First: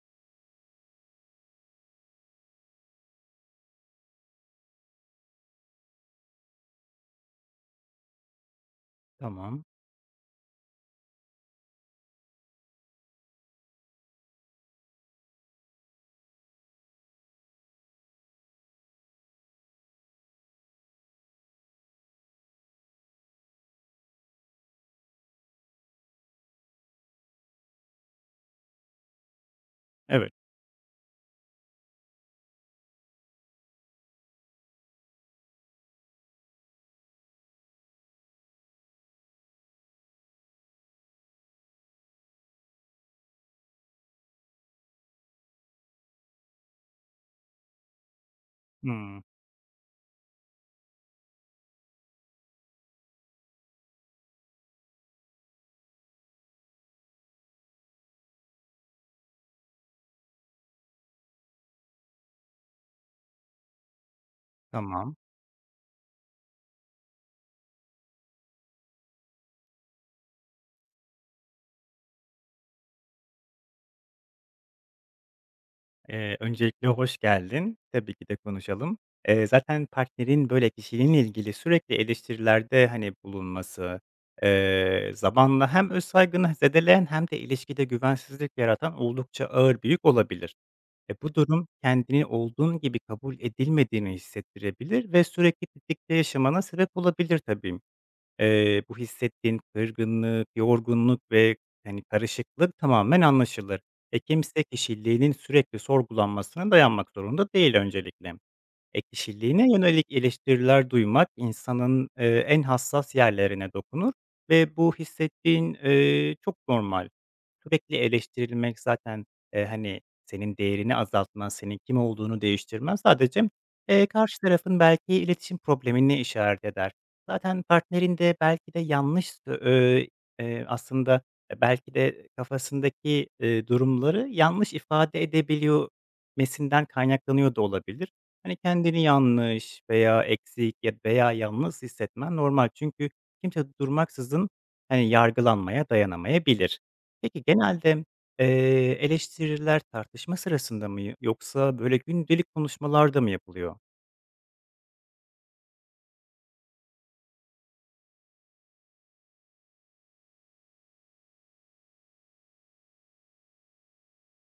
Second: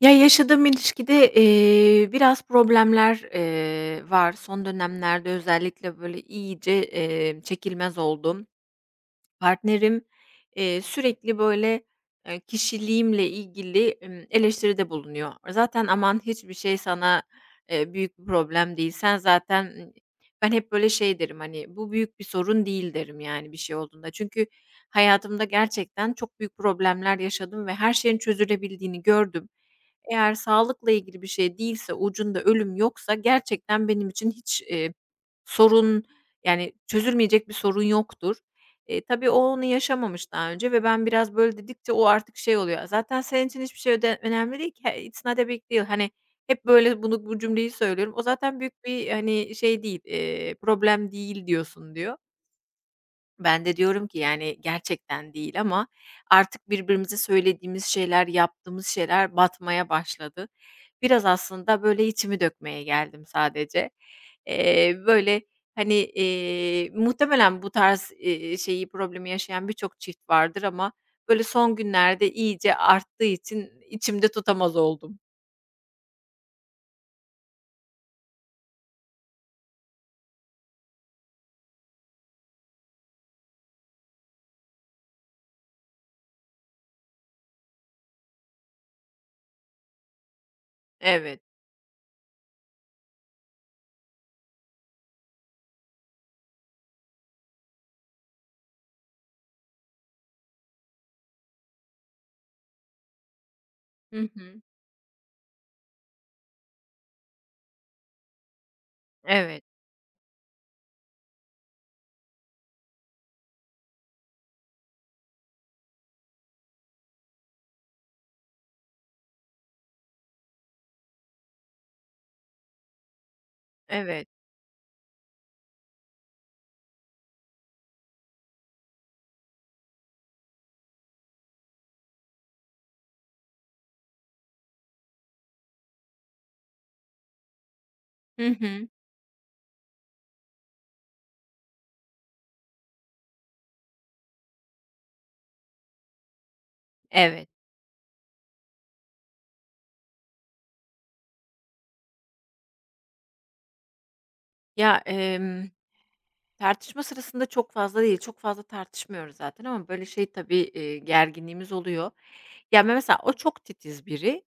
Ya, yaşadığım ilişkide, biraz problemler, var. Son dönemlerde özellikle, böyle, iyice, çekilmez oldum. Tamam. Partnerim, sürekli, böyle, kişiliğimle ilgili, eleştiride bulunuyor. Zaten aman hiçbir şey sana, büyük bir problem değil. Sen zaten ben hep, böyle, şey derim, hani, "Bu büyük bir sorun değil." derim, yani, bir şey olduğunda. Çünkü hayatımda gerçekten çok büyük problemler yaşadım ve her şeyin çözülebildiğini gördüm. Evet. Eğer sağlıkla ilgili bir şey değilse, ucunda ölüm yoksa gerçekten benim için hiç, sorun, yani, çözülmeyecek bir sorun yoktur. Tabii onu yaşamamış daha önce ve ben biraz böyle dedikçe o artık şey oluyor, "Zaten senin için hiçbir şey öde önemli değil ki. He it's not a big deal." Hani, hep böyle bu cümleyi söylüyorum. "O zaten büyük bir, Hımm. hani, şey değil, problem değil diyorsun." diyor. Ben de diyorum ki, yani, gerçekten değil ama artık birbirimize söylediğimiz şeyler, yaptığımız şeyler batmaya başladı. Biraz aslında, böyle, içimi dökmeye geldim sadece. Tamam. Böyle, hani, muhtemelen bu tarz, şeyi, problemi yaşayan birçok çift vardır ama, böyle, son günlerde iyice arttığı için içimde tutamaz oldum. Öncelikle hoş geldin. Tabii ki de konuşalım. Zaten partnerin, böyle, kişiliğinle ilgili sürekli eleştirilerde, hani, bulunması, zamanla hem öz saygını zedeleyen hem de ilişkide güvensizlik yaratan oldukça ağır büyük olabilir. E, bu Evet. durum kendini olduğun gibi kabul edilmediğini hissettirebilir ve sürekli tetikte yaşamana sebep olabilir tabii. Bu hissettiğin kırgınlık, yorgunluk ve, hani, karışıklık tamamen anlaşılır. E, Hı hı. kimse kişiliğinin sürekli sorgulanmasına dayanmak zorunda değil öncelikle. E, Evet, kişiliğine yönelik eleştiriler duymak insanın, en hassas yerlerine dokunur ve bu hissettiğin, çok normal. Sürekli eleştirilmek zaten, hani, senin değerini azaltmaz, senin kim olduğunu değiştirmez. Sadece, evet. karşı tarafın belki iletişim problemini işaret eder. Zaten partnerin de belki de eee, aslında, belki de kafasındaki, durumları yanlış ifade edebiliyor mesinden kaynaklanıyor da olabilir. Hı Hani, hı. kendini yanlış veya eksik ya veya yalnız hissetmen normal. Çünkü kimse durmaksızın, hani, yargılanmaya dayanamayabilir. Peki, Evet. genelde, eleştiriler tartışma sırasında mı yoksa böyle gündelik konuşmalarda mı yapılıyor? Ya, tartışma sırasında çok fazla değil, çok fazla tartışmıyoruz zaten ama böyle şey tabii, gerginliğimiz oluyor. Ya, mesela o çok titiz biri,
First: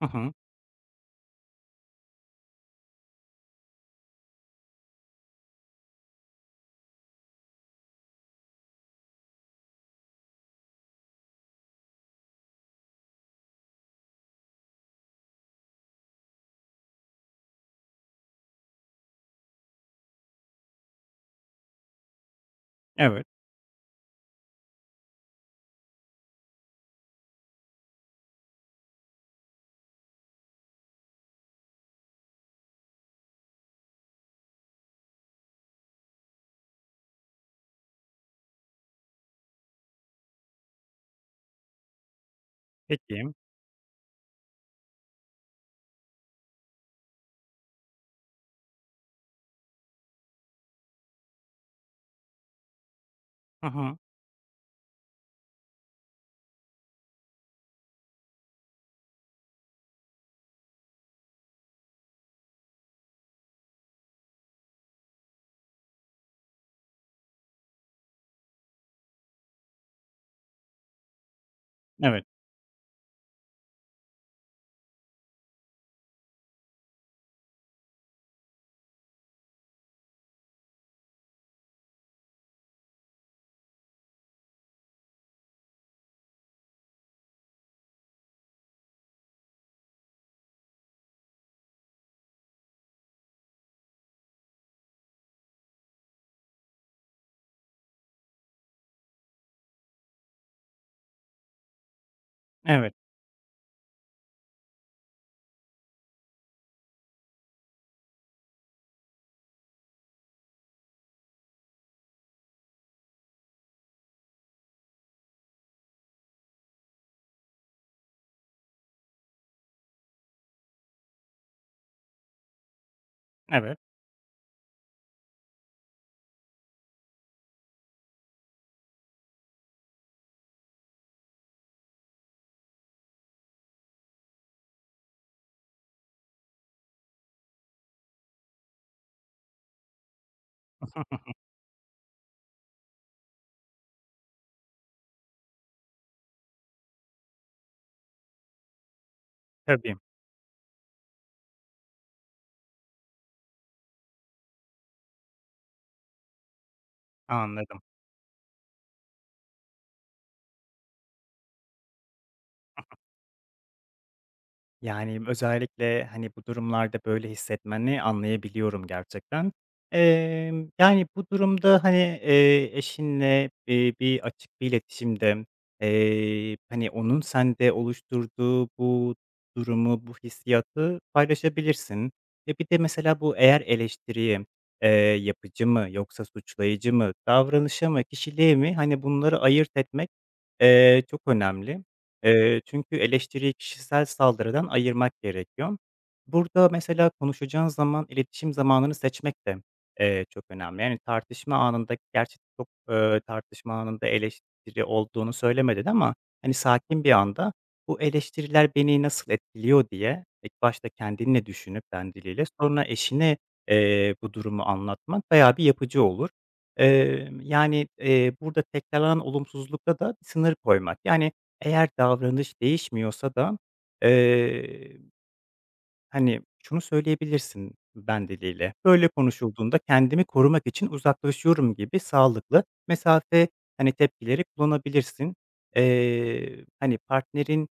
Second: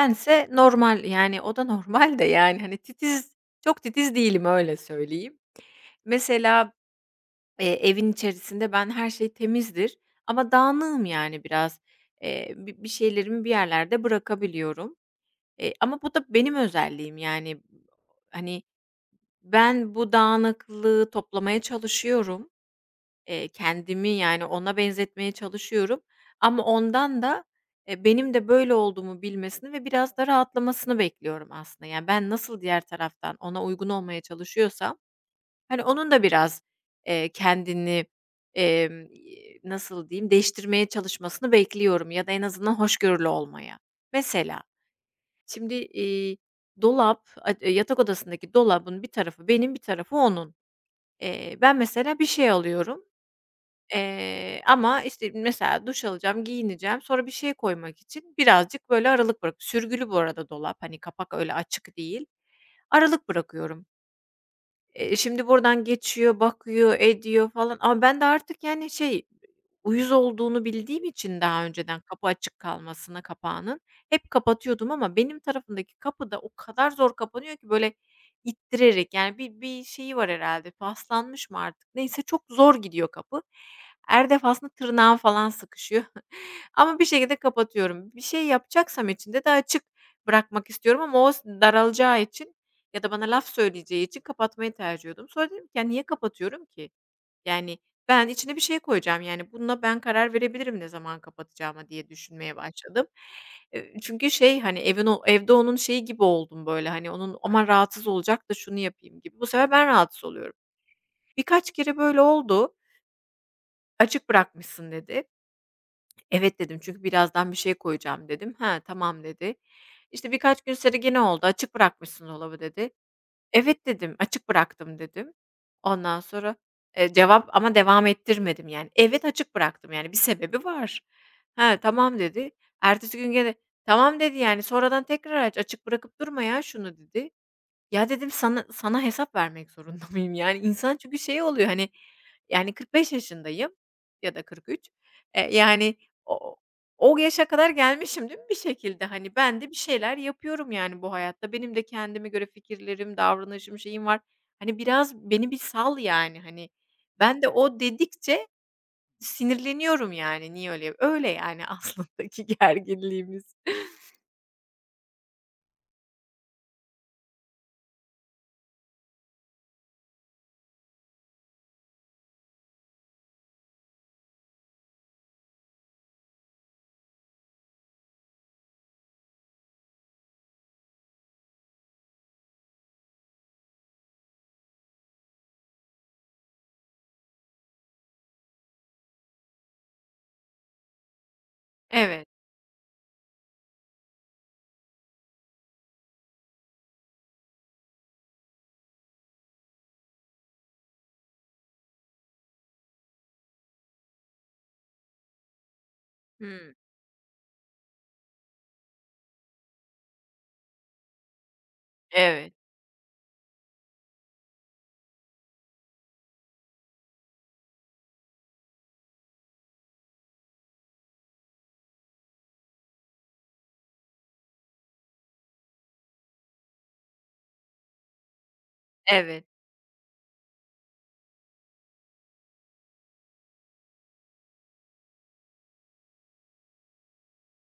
Hı hı. normal, yani, o da normal de, yani, hani, titiz, çok titiz değilim, öyle söyleyeyim. Mesela, evin içerisinde ben her şey temizdir ama dağınığım, yani, biraz. Bir şeylerimi bir yerlerde bırakabiliyorum, ama bu da benim özelliğim, yani, hani, ben bu dağınıklığı toplamaya çalışıyorum. Evet. Kendimi, yani, ona benzetmeye çalışıyorum ama ondan da, benim de böyle olduğumu bilmesini ve biraz da rahatlamasını bekliyorum aslında. Yani, ben nasıl diğer taraftan ona uygun olmaya çalışıyorsam, hani, onun da biraz, kendini, emm, nasıl diyeyim, değiştirmeye çalışmasını bekliyorum ya da en azından Peki. hoşgörülü olmaya. Mesela şimdi, dolap, yatak odasındaki dolabın bir tarafı benim, bir tarafı onun. Ben mesela bir şey alıyorum. Hı hı. Ama, işte, mesela duş alacağım, giyineceğim, sonra bir şey koymak için birazcık böyle aralık bırak. Sürgülü bu arada dolap, hani, kapak öyle açık değil. Aralık bırakıyorum. Şimdi buradan geçiyor, bakıyor, ediyor falan ama ben de artık, yani, şey, uyuz olduğunu bildiğim için daha önceden Evet. kapı açık kalmasına kapağının, hep kapatıyordum ama benim tarafımdaki kapı da o kadar zor kapanıyor ki, böyle, ittirerek, yani, bir şeyi var herhâlde, paslanmış mı artık neyse çok zor gidiyor kapı. Her defasında tırnağım falan sıkışıyor ama bir şekilde kapatıyorum. Bir şey yapacaksam içinde de açık bırakmak istiyorum ama o daralacağı için ya da bana laf söyleyeceği için kapatmayı tercih ediyordum. Sonra dedim ki ya niye kapatıyorum ki? Yani ben içine bir şey koyacağım. Yani bununla ben karar verebilirim ne zaman kapatacağıma diye düşünmeye Evet. başladım. Çünkü şey hani o evde onun şeyi gibi oldum böyle hani onun aman rahatsız olacak da şunu yapayım gibi. Bu sefer ben rahatsız oluyorum. Birkaç kere böyle oldu. Açık bırakmışsın dedi. Evet dedim çünkü birazdan bir şey koyacağım dedim. Ha tamam dedi. İşte birkaç gün sonra gene oldu açık bırakmışsın dolabı dedi. Evet. "Evet." dedim, "Açık bıraktım." dedim. Ondan sonra, cevap ama devam ettirmedim yani. "Evet, açık bıraktım." yani bir sebebi var. Ha tamam." dedi. Ertesi gün gene, "Tamam." dedi, yani, "Sonradan açık bırakıp durma ya şunu." dedi. Ya, dedim, sana hesap vermek zorunda mıyım? Yani, insan çünkü şey oluyor, hani, yani, 45 yaşındayım ya da 43. Yani, o o yaşa kadar gelmişim değil mi bir şekilde? Hani, ben de bir Tabii. şeyler yapıyorum, yani, bu hayatta. Benim de kendime göre fikirlerim, davranışım, şeyim var. Hani, biraz beni bir sal, yani, hani. Ben de o Anladım. dedikçe sinirleniyorum, yani, niye öyle, yani, aslındaki gerginliğimiz. Yani, özellikle, hani, bu durumlarda böyle hissetmeni anlayabiliyorum gerçekten. Yani, bu durumda, hani, eşinle, bir açık bir iletişimde, hani, onun sende oluşturduğu bu durumu, bu hissiyatı paylaşabilirsin. E, bir de mesela bu eğer eleştiriyi, eee, yapıcı mı yoksa suçlayıcı mı, davranışa mı, kişiliğe mi, hani, bunları ayırt etmek, çok önemli. Evet. Çünkü eleştiriyi kişisel saldırıdan ayırmak gerekiyor. Burada mesela konuşacağın zaman iletişim zamanını seçmek de, çok önemli. Yani tartışma anında gerçi tartışma anında eleştiri olduğunu söylemedin ama, hani, Hımm. sakin bir anda "Bu eleştiriler beni nasıl etkiliyor?" diye ilk başta kendinle düşünüp ben diliyle Evet, sonra eşine, bu durumu anlatmak bayağı bir yapıcı olur. Burada tekrarlanan olumsuzlukta da bir sınır koymak. Yani eğer davranış değişmiyorsa da, eee, hani, şunu söyleyebilirsin ben diliyle, "Böyle evet, konuşulduğunda kendimi korumak için uzaklaşıyorum." gibi sağlıklı, mesafe, hani, tepkileri kullanabilirsin. Hani, partnerinin,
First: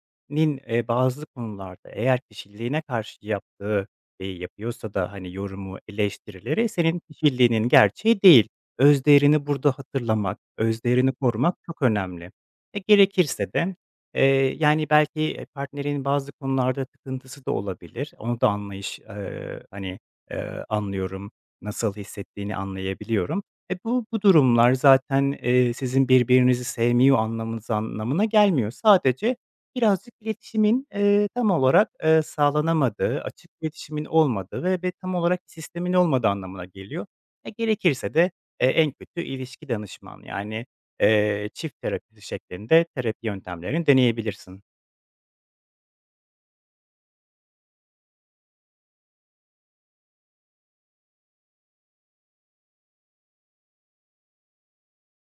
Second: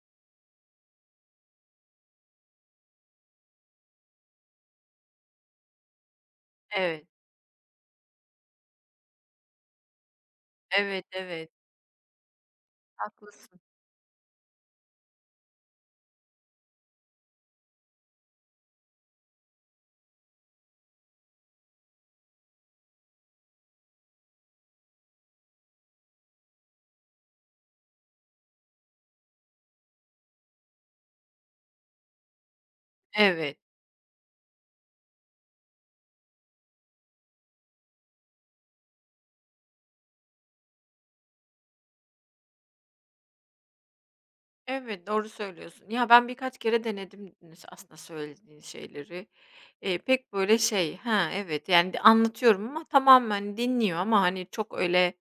bazı konularda eğer kişiliğine karşı yaptığı, yapıyorsa da, hani, yorumu, eleştirileri senin evet, kişiliğinin gerçeği değil. Öz değerini burada hatırlamak, öz evet, değerini evet, evet. korumak çok önemli. E, gerekirse Haklısın. de. Yani, belki, partnerinin bazı konularda tıkıntısı da olabilir. Onu da anlayış, hani, anlıyorum, nasıl hissettiğini anlayabiliyorum. E, bu durumlar zaten, sizin birbirinizi sevmiyor anlamınız anlamına gelmiyor. Sadece birazcık iletişimin, tam olarak, sağlanamadığı, açık Evet, iletişimin olmadığı ve tam olarak sistemin olmadığı anlamına geliyor. E, gerekirse de, en kötü ilişki danışman. Yani, çift terapisi şeklinde terapi yöntemlerini deneyebilirsin. evet, doğru söylüyorsun. Ya, ben birkaç kere denedim nes aslında söylediğin şeyleri. Pek böyle şey, ha, evet, yani, anlatıyorum ama tamamen dinliyor ama, hani, çok öyle.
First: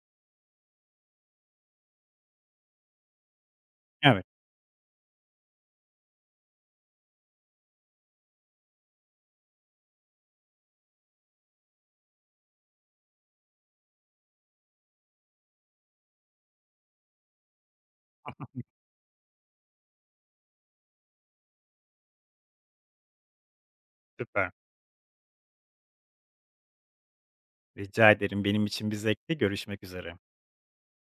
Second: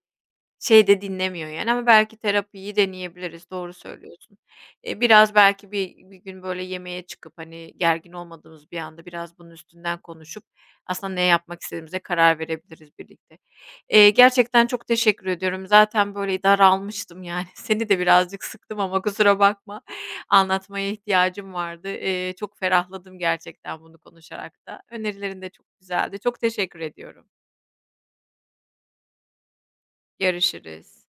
Şey de dinlemiyor yani ama belki terapiyi deneyebiliriz, doğru Evet, söylüyorsun. Biraz belki bir gün böyle yemeğe çıkıp, hani, gergin olmadığımız bir anda biraz bunun üstünden konuşup aslında ne yapmak istediğimize karar verebiliriz birlikte. Gerçekten çok teşekkür ediyorum. Zaten böyle daralmıştım yani. Seni de birazcık sıktım ama kusura bakma. Anlatmaya ihtiyacım vardı. Çok ferahladım gerçekten bunu süper. konuşarak da. Önerilerin de çok güzeldi. Çok teşekkür ediyorum. Rica ederim. Benim için bir zevkti. Görüşmek üzere. Görüşürüz.